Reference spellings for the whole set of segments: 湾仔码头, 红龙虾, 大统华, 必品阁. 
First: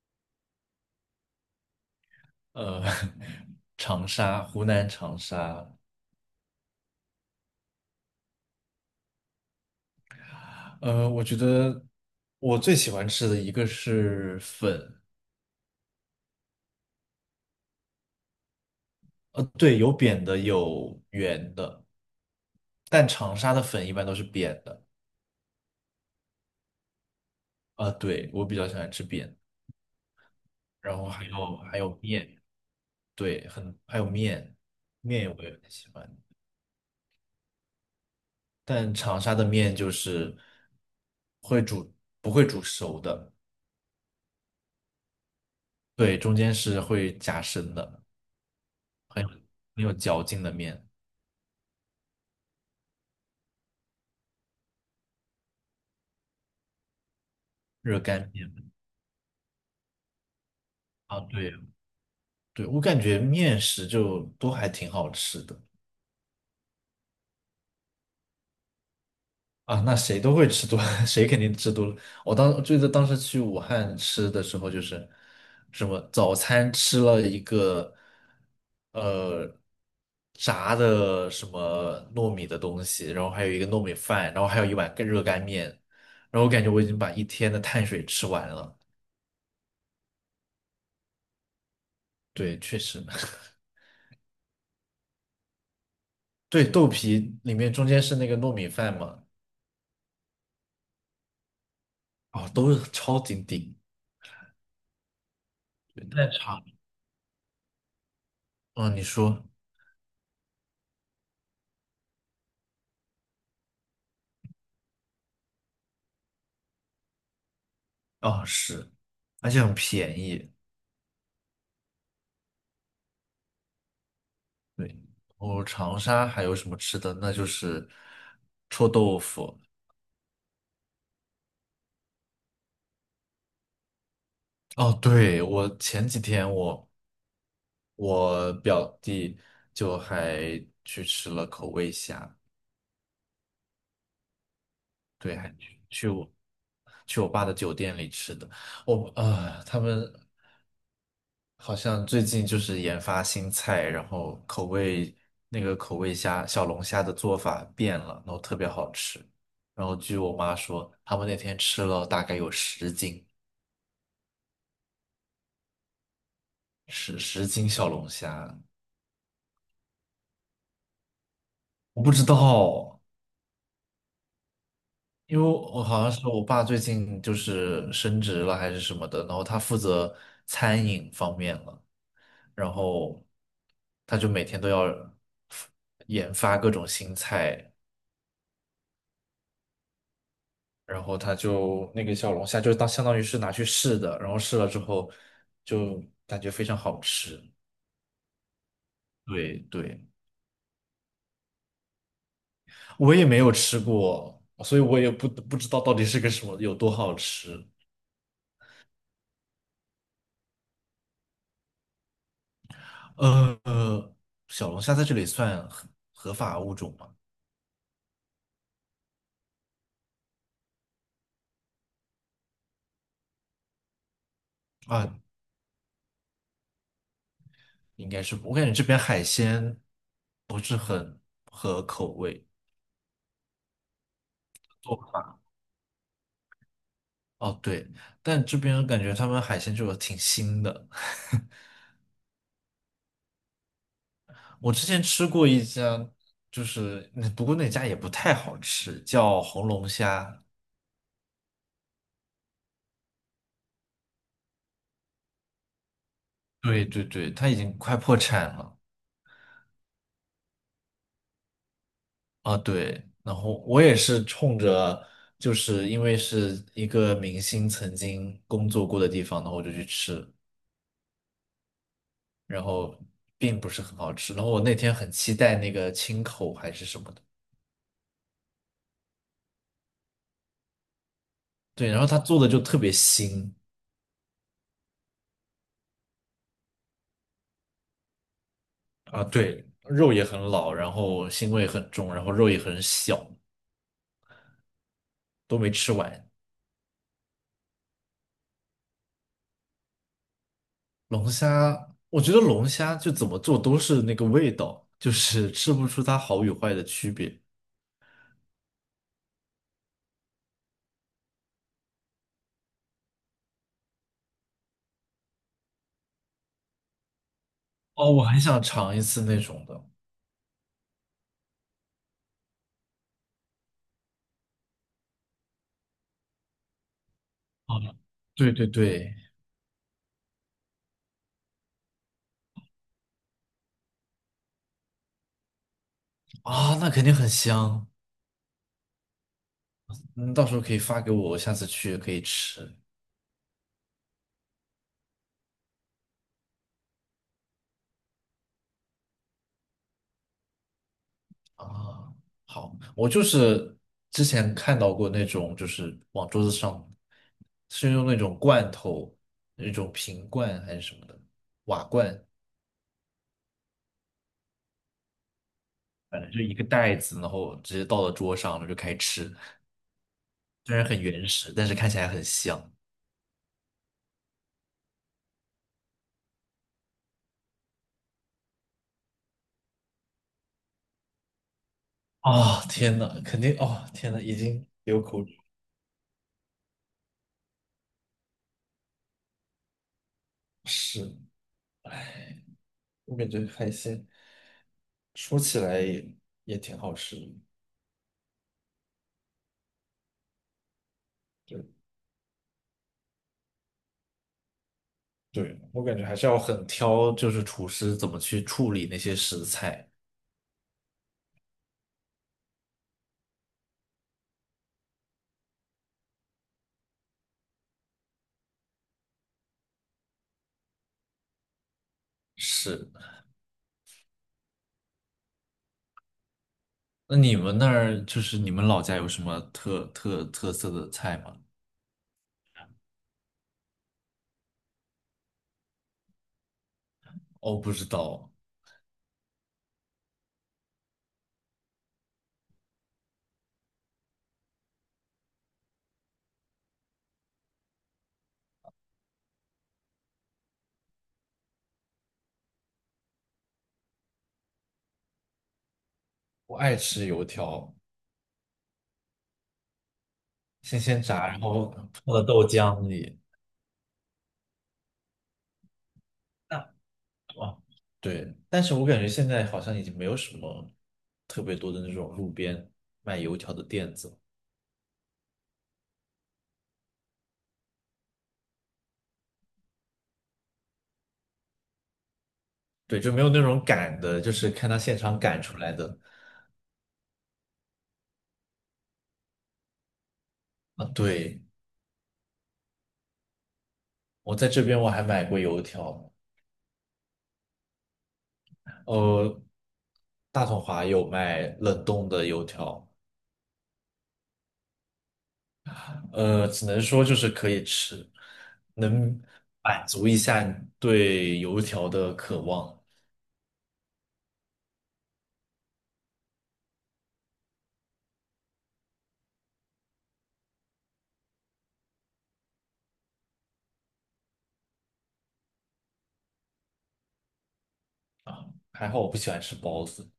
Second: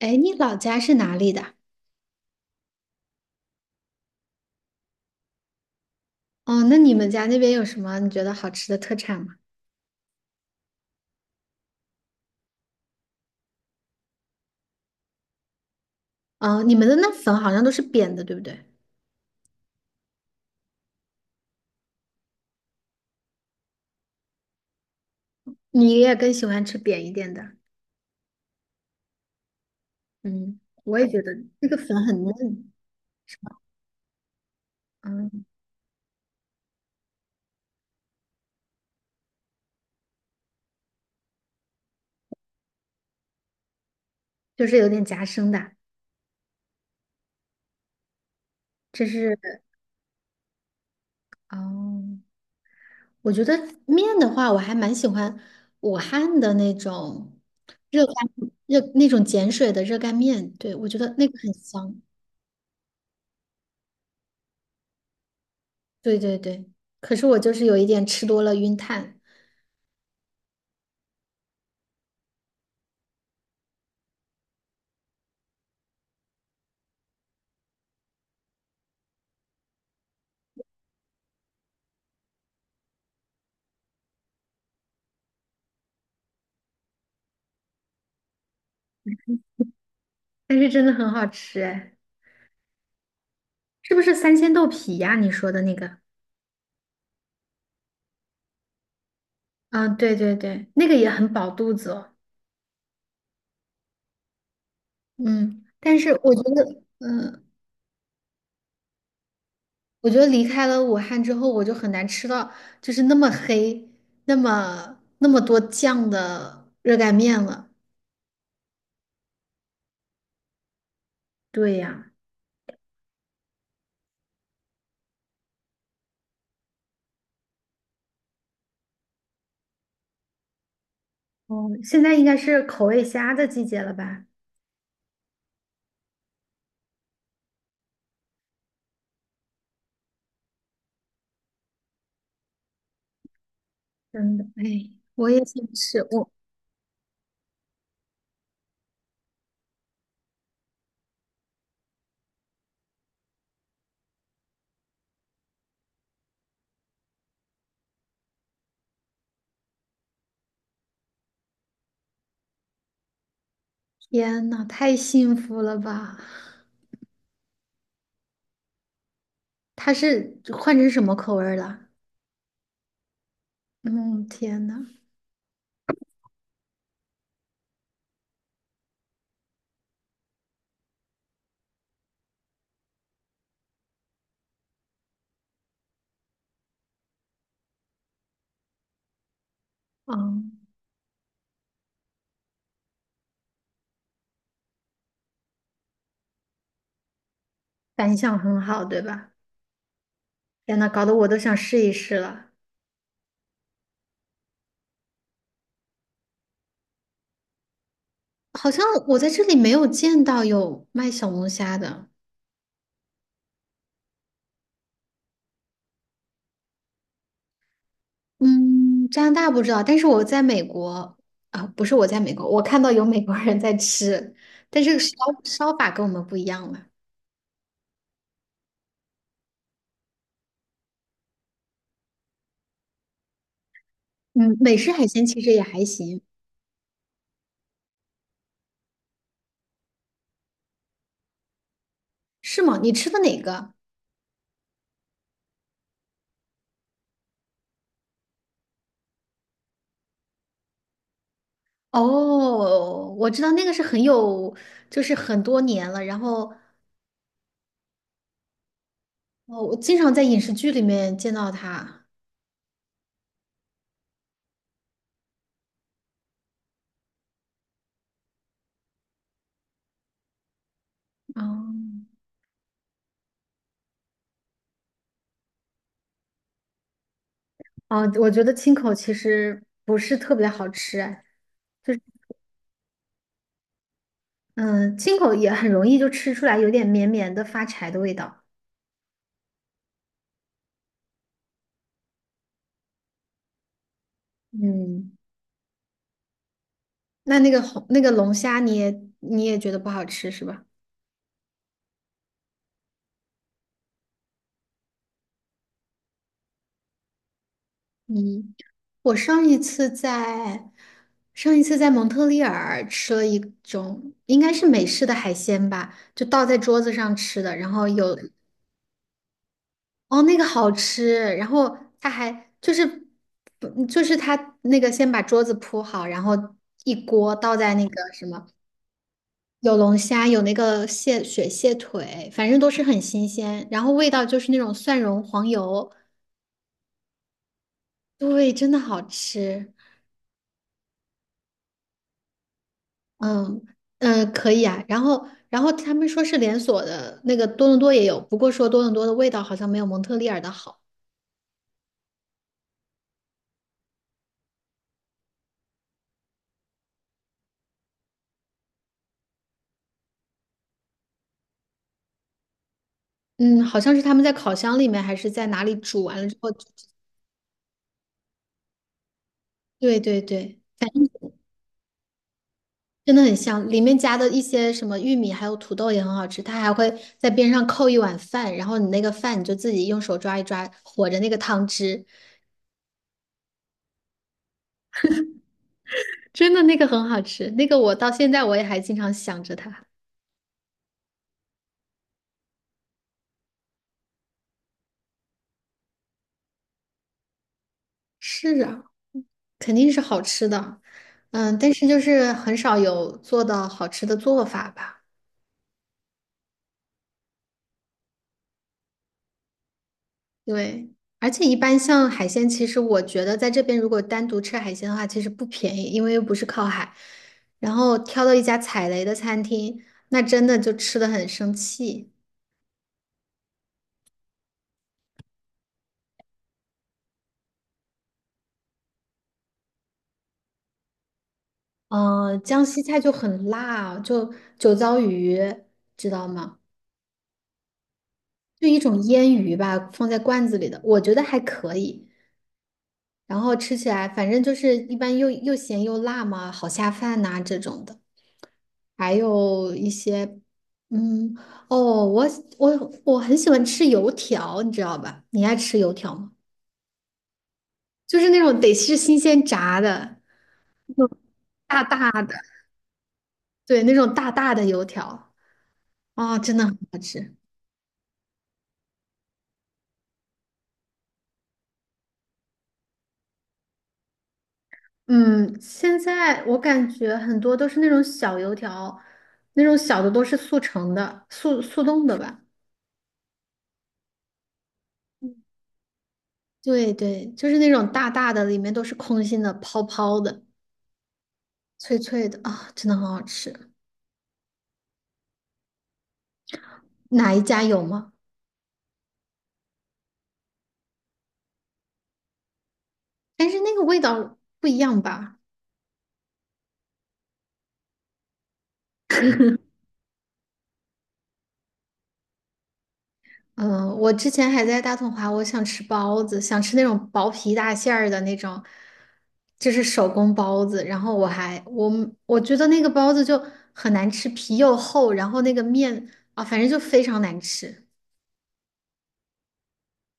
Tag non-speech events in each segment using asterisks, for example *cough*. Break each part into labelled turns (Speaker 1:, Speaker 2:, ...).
Speaker 1: 哎，你老家是哪里的？
Speaker 2: 呃，*laughs* 长沙，湖南长沙。
Speaker 1: 哦，那你们家那边有什么你觉得好吃的特产吗？
Speaker 2: 我觉得我最喜欢吃的一个是粉。
Speaker 1: 哦，你们的那粉好像都是扁的，对不对？
Speaker 2: 对，有扁的，有圆的，但长沙的粉一般都是扁的。
Speaker 1: 你也更喜欢吃扁一点的。
Speaker 2: 啊、对，我比较喜欢吃扁，
Speaker 1: 嗯，
Speaker 2: 然
Speaker 1: 我
Speaker 2: 后
Speaker 1: 也觉
Speaker 2: 还
Speaker 1: 得
Speaker 2: 有
Speaker 1: 那个
Speaker 2: 还有
Speaker 1: 粉很
Speaker 2: 面。
Speaker 1: 嫩。
Speaker 2: 对，很还有面，面我
Speaker 1: 嗯，
Speaker 2: 也很喜欢，但长沙的面就是会煮，不会煮熟的。
Speaker 1: 就是有点夹生的。
Speaker 2: 对，中间是会夹生的，
Speaker 1: 这是，
Speaker 2: 很有嚼劲的面。
Speaker 1: 哦，我觉得面的话，我还蛮喜欢武汉的那种
Speaker 2: 热
Speaker 1: 热干，
Speaker 2: 干面。
Speaker 1: 热那种碱水的热干面，对，我觉得
Speaker 2: 啊，
Speaker 1: 那个很
Speaker 2: 对
Speaker 1: 香。
Speaker 2: 对，我感觉面食就都还挺好吃的。
Speaker 1: 对对对，可是我就是有一点吃多了晕碳。
Speaker 2: 啊，那谁都会吃多，*laughs* 谁肯定吃多了。我当记得当时去武汉吃的时候，就是什么早餐吃了一个呃炸的什么糯米的东西，然后还有一个糯米饭，然后还有一碗干热干面，然后我感觉我已经把一天的碳水吃完了。
Speaker 1: 但是真的很好吃哎。
Speaker 2: 对，确实。*laughs*
Speaker 1: 是不是三鲜豆皮呀？你说的那个？
Speaker 2: 对，豆皮里面中间是那个糯米饭嘛。
Speaker 1: 啊，对对对，那个也很饱肚子哦。
Speaker 2: 哦，都是超级顶。
Speaker 1: 嗯，但
Speaker 2: 对，
Speaker 1: 是
Speaker 2: 在
Speaker 1: 我觉
Speaker 2: 场，
Speaker 1: 得，
Speaker 2: 嗯，你说。
Speaker 1: 我觉得离开了武汉之后，我就很难吃到就是那么黑、那么多酱的热干面了。
Speaker 2: 啊是，而且很便宜。
Speaker 1: 对呀。
Speaker 2: 对，然后长沙还有什么吃的？那就是臭豆腐。
Speaker 1: 哦，现在应该是口味虾的季节了吧？
Speaker 2: 哦，对，我前几天我表弟就还去吃了口味虾。
Speaker 1: 真的，哎，我
Speaker 2: 对，
Speaker 1: 也
Speaker 2: 还
Speaker 1: 想
Speaker 2: 去
Speaker 1: 吃，
Speaker 2: 去我
Speaker 1: 我——
Speaker 2: 我爸的酒店里吃的。我啊、他们好像最近就是研发新菜，然后口味那个口味虾小龙虾的做法变了，然后特别好吃。然后据我妈说，他们那天吃了大概有十斤，
Speaker 1: 天呐，太幸福了吧！
Speaker 2: 十斤小龙虾。
Speaker 1: 它是换成什么口味儿了？
Speaker 2: 我不知道，
Speaker 1: 嗯，天呐。
Speaker 2: 因为我好像是我爸最近就是升职了还是什么的，然后他负责餐饮方面了，然后他就每天都要研发各种新菜，
Speaker 1: 哦，
Speaker 2: 然后他就那个小龙虾就当相当于是拿去试的，然后试了之后就感觉非常好吃。
Speaker 1: 反响很好，对吧？
Speaker 2: 对对，
Speaker 1: 天呐，搞得我都想试一试了。
Speaker 2: 我也没有吃过，所以我也不知道到底是个什么，有多好吃。
Speaker 1: 好像我在这里没有见到有卖小龙虾的。
Speaker 2: 呃，小龙虾在这里算合法物种吗？
Speaker 1: 嗯，加拿大不知道，但是我在美国——啊、不是我在美国，我看到有美国人在吃，但是
Speaker 2: 啊，
Speaker 1: 烧，烧法跟我们不一样了。
Speaker 2: 应该是不我感觉这边海鲜不是很合口味
Speaker 1: 嗯，美式
Speaker 2: 做
Speaker 1: 海鲜
Speaker 2: 法。
Speaker 1: 其实也还行。
Speaker 2: 哦，对，但这边感觉他们海鲜就挺腥的。*laughs*
Speaker 1: 是吗？你吃的哪个？
Speaker 2: 我之前吃过一家，就是那不过那家也不太好吃，叫红龙虾。
Speaker 1: 哦，我知道那个是很有，就是很多年了，然后——
Speaker 2: 对对对，它已经快破产了。
Speaker 1: 哦，我经常在影视剧里面见到它。
Speaker 2: 啊，对，然后我也是冲着，就是因为是一个明星曾经工作过的地方，然后我就去吃，
Speaker 1: 哦。
Speaker 2: 然后并不是很好吃。然后我那天很期待那个清口还是什么的，
Speaker 1: 哦，我觉得青口其实不是特别好吃啊。哎，
Speaker 2: 对，
Speaker 1: 就是，
Speaker 2: 然后他做的就特别腥。
Speaker 1: 嗯，青口也很容易就吃出来有点绵绵的发柴的味道。
Speaker 2: 啊，对，肉也很老，然后腥味很重，然后肉也很小，
Speaker 1: 嗯，
Speaker 2: 都没吃完。
Speaker 1: 那那个红那个龙虾你也你也觉得不好吃是吧？
Speaker 2: 龙虾，我觉得龙虾就怎么做都是那个味道，就是吃不出它好与坏的区别。
Speaker 1: 嗯，我上一次在——上一次在蒙特利尔吃了一种应该是美式的海鲜吧，就倒在桌子上吃的，然后
Speaker 2: 哦，
Speaker 1: 有——
Speaker 2: 我很想尝一次那种的。
Speaker 1: 哦，那个好吃，然后他还就是，不就是他那个先把桌子铺好，然后一锅倒在
Speaker 2: 啊，
Speaker 1: 那个什么，
Speaker 2: 对对对。
Speaker 1: 有龙虾，有那个蟹，雪蟹腿，反正都是很新鲜，然后味道就是那种蒜蓉黄油，
Speaker 2: 啊，那肯定很香。
Speaker 1: 对，真的好吃。
Speaker 2: 嗯，到时候可以发给我，我下次去也可以吃。
Speaker 1: 嗯，嗯，可以啊，然后他们说是连锁的，那个多伦多也有，不过说多伦多的味道好像没有蒙特利尔的好。
Speaker 2: 啊，好，我就是之前看到过那种，就是往桌子上是用那种罐头，那种瓶罐还是什么的瓦罐，
Speaker 1: 嗯，好像是他们在烤箱里面还是在哪里煮完
Speaker 2: 反
Speaker 1: 了
Speaker 2: 正
Speaker 1: 之
Speaker 2: 就
Speaker 1: 后，
Speaker 2: 一个袋子，然后直接倒到桌上了就开始吃。
Speaker 1: 对对对。
Speaker 2: 虽然很原始，但是看起来很香。
Speaker 1: 真的很香，里面加的一些什么玉米还有土豆也很好吃，它还会在边上扣一碗饭，然后你那个饭你就自己用手抓一抓，和着那个汤汁，
Speaker 2: 啊、天呐，肯定哦，天呐，已经流口水。
Speaker 1: 真的那个很好吃，那个我到现在我也还经常想着它。
Speaker 2: 是，我感觉海鲜说起来也也挺好吃的。
Speaker 1: 是啊，肯定是好吃的。嗯，
Speaker 2: 对
Speaker 1: 但是就是很少有做到好吃的做法吧。
Speaker 2: 对，我感觉还是要很挑，就是厨师怎么去处理那些食材。
Speaker 1: 对，而且一般像海鲜，其实我觉得在这边如果单独吃海鲜的话，其实不便宜，因为又不是靠海。然后挑到一家踩雷的餐厅，那真的就吃的很生气。
Speaker 2: 是，那你们那儿就是你们老家有什么特色的菜吗？
Speaker 1: 嗯,江西菜就很辣，就酒糟鱼，知道吗？
Speaker 2: 哦，不知道。
Speaker 1: 就一种腌鱼吧，放在罐子里的，我觉得还可以。然后吃起来反正就是一般又咸又辣嘛，好下饭呐、这种的。还有一些，嗯，哦，我我很喜欢吃油条，你知道吧？你爱吃油条吗？
Speaker 2: 我爱吃油条，
Speaker 1: 就是那种得是新鲜炸的，
Speaker 2: 新
Speaker 1: 那
Speaker 2: 鲜
Speaker 1: 种
Speaker 2: 炸，然后
Speaker 1: 大大
Speaker 2: 泡到
Speaker 1: 的。
Speaker 2: 豆浆里。
Speaker 1: 对，那种大大的油条，哦，真的很好吃。
Speaker 2: 啊，对，但是我感觉现在好像已经没有什么特别多的那种路边卖油条的店子了。
Speaker 1: 嗯，现在我感觉很多都是那种小油条，那种小的都是速成的、速冻的吧。
Speaker 2: 对，就没有那种擀的，就是看他现场擀出来的。
Speaker 1: 对对，就是那种大大的，里面都是空心的、泡泡的、
Speaker 2: 啊，对，
Speaker 1: 脆脆的啊，真的很好吃。
Speaker 2: 我在这边我还买过油条。
Speaker 1: 哪一家有吗？
Speaker 2: 呃，大统华有卖冷冻的油条。
Speaker 1: 但是那个味道不一样吧？
Speaker 2: 只能说就是可以吃，能满足一下你对油条的渴望。
Speaker 1: 嗯、我之前还在大统华，我想吃包子，想吃那种薄皮大馅儿的那种，就是手工包子。然后我还我我觉得那个包子就很难吃，皮又厚，然后那个面，啊，反正就非常难吃。
Speaker 2: 啊，还好我不喜欢吃包子。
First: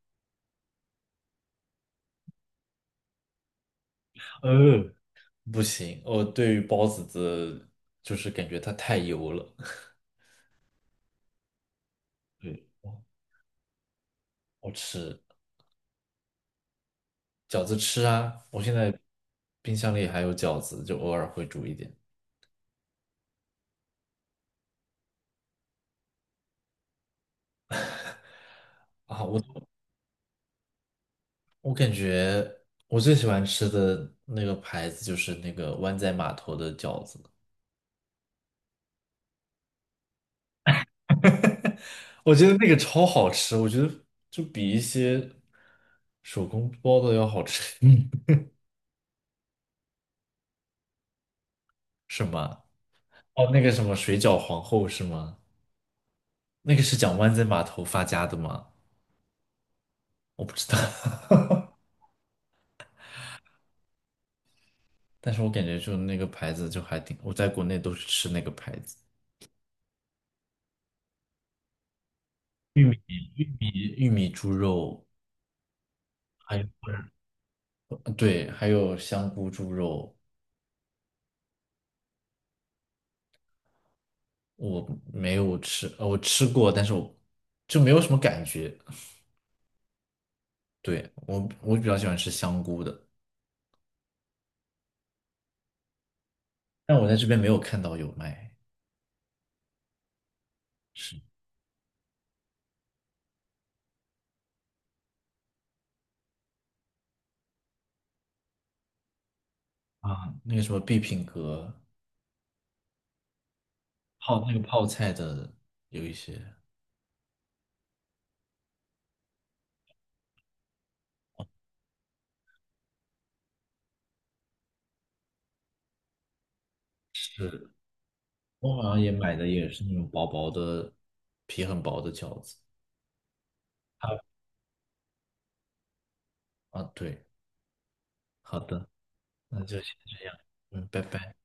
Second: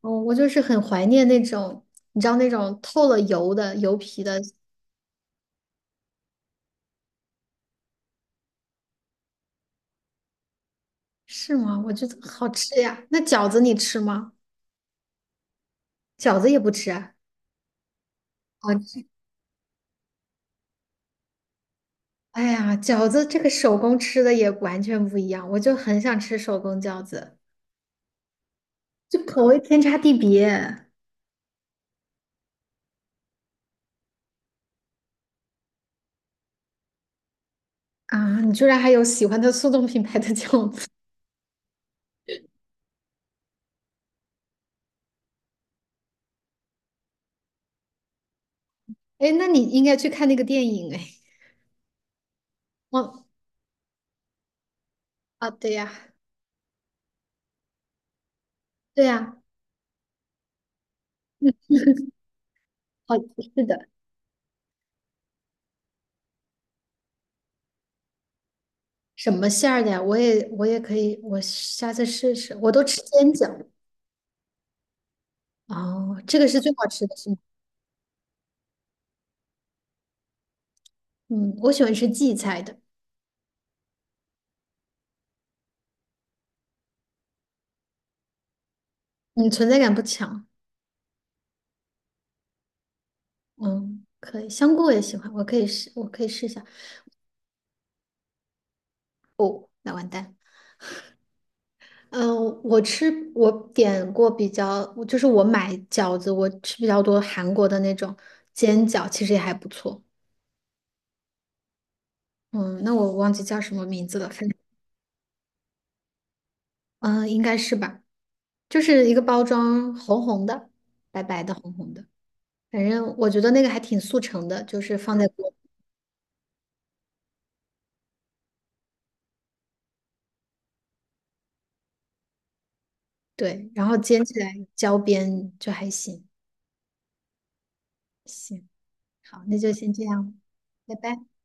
Speaker 1: 哦，我就是很怀念那种，你知道那种透了油的油皮的。
Speaker 2: 呃，不行，我对于包子的，就是感觉它太油了。*laughs*
Speaker 1: 是吗？我觉得好
Speaker 2: 对，
Speaker 1: 吃呀。那饺子你吃吗？
Speaker 2: 我吃
Speaker 1: 饺子也不吃啊？
Speaker 2: 饺子吃啊，我
Speaker 1: 好
Speaker 2: 现在
Speaker 1: 吃。
Speaker 2: 冰箱里还有饺子，就偶尔会煮一点。
Speaker 1: *laughs* 哎呀，饺子这个手工吃的也完全不一样，我就很想吃手工饺子，就
Speaker 2: 啊，
Speaker 1: 口味
Speaker 2: 我
Speaker 1: 天差地别。
Speaker 2: 我感觉我最喜欢吃的那个牌子就是那个湾仔码头的饺子，
Speaker 1: 啊！你居然还有喜欢的速冻品牌的饺子。
Speaker 2: 我觉得那个超好吃，我觉得就比一些手工包的要好吃。*laughs* 嗯，
Speaker 1: 哎，那你应该去看那个电影哎。
Speaker 2: 是吗？
Speaker 1: 哦，
Speaker 2: 哦，那个什么水饺皇后是吗？
Speaker 1: 啊，对呀，
Speaker 2: 那个是讲湾仔码头发家的吗？
Speaker 1: 对呀，
Speaker 2: 我不知道。*laughs*
Speaker 1: 好，是的。
Speaker 2: 但是我感觉就那个牌子就还挺，我在国内都是吃那个牌子，
Speaker 1: 什么馅儿的呀？我也可以，我下次试试。我都
Speaker 2: 玉
Speaker 1: 吃
Speaker 2: 米
Speaker 1: 煎
Speaker 2: 玉
Speaker 1: 饺。
Speaker 2: 米玉米猪肉。
Speaker 1: 哦，这个
Speaker 2: 还
Speaker 1: 是
Speaker 2: 有
Speaker 1: 最好吃的是吗？
Speaker 2: 对，还有香菇猪肉。
Speaker 1: 嗯，我喜欢吃荠菜的。
Speaker 2: 我没有吃，我吃过，但是我就没有什么感觉。
Speaker 1: 你存在感不强。
Speaker 2: 对，我我比较喜欢吃香菇的，
Speaker 1: 嗯，可以，香菇我也喜欢，我可以试，我可以试一下。
Speaker 2: 但我在这边没有看到有卖。
Speaker 1: 哦，那完蛋。
Speaker 2: 是
Speaker 1: 嗯，我吃，我点过比较，就是我买饺子，我吃比较多韩国的那种煎饺，其实也还不错。
Speaker 2: 啊，那个什么必品阁
Speaker 1: 嗯，那我忘记叫什么名字了，
Speaker 2: 泡
Speaker 1: 反
Speaker 2: 那
Speaker 1: 正
Speaker 2: 个泡菜的有一些
Speaker 1: 嗯，应该是吧，就是一个包装红红的，白白的红红的，反正我觉得那个还挺速成的，就是放在锅，
Speaker 2: 是，我好像也买的也是那种薄薄的皮很薄的饺子。
Speaker 1: 对，然后
Speaker 2: 它
Speaker 1: 煎起来焦边就还行。
Speaker 2: 啊，对。好
Speaker 1: 行。
Speaker 2: 的，
Speaker 1: 好，那
Speaker 2: 那
Speaker 1: 就
Speaker 2: 就
Speaker 1: 先
Speaker 2: 先
Speaker 1: 这
Speaker 2: 这样。
Speaker 1: 样，
Speaker 2: 嗯，
Speaker 1: 拜
Speaker 2: 拜
Speaker 1: 拜。
Speaker 2: 拜。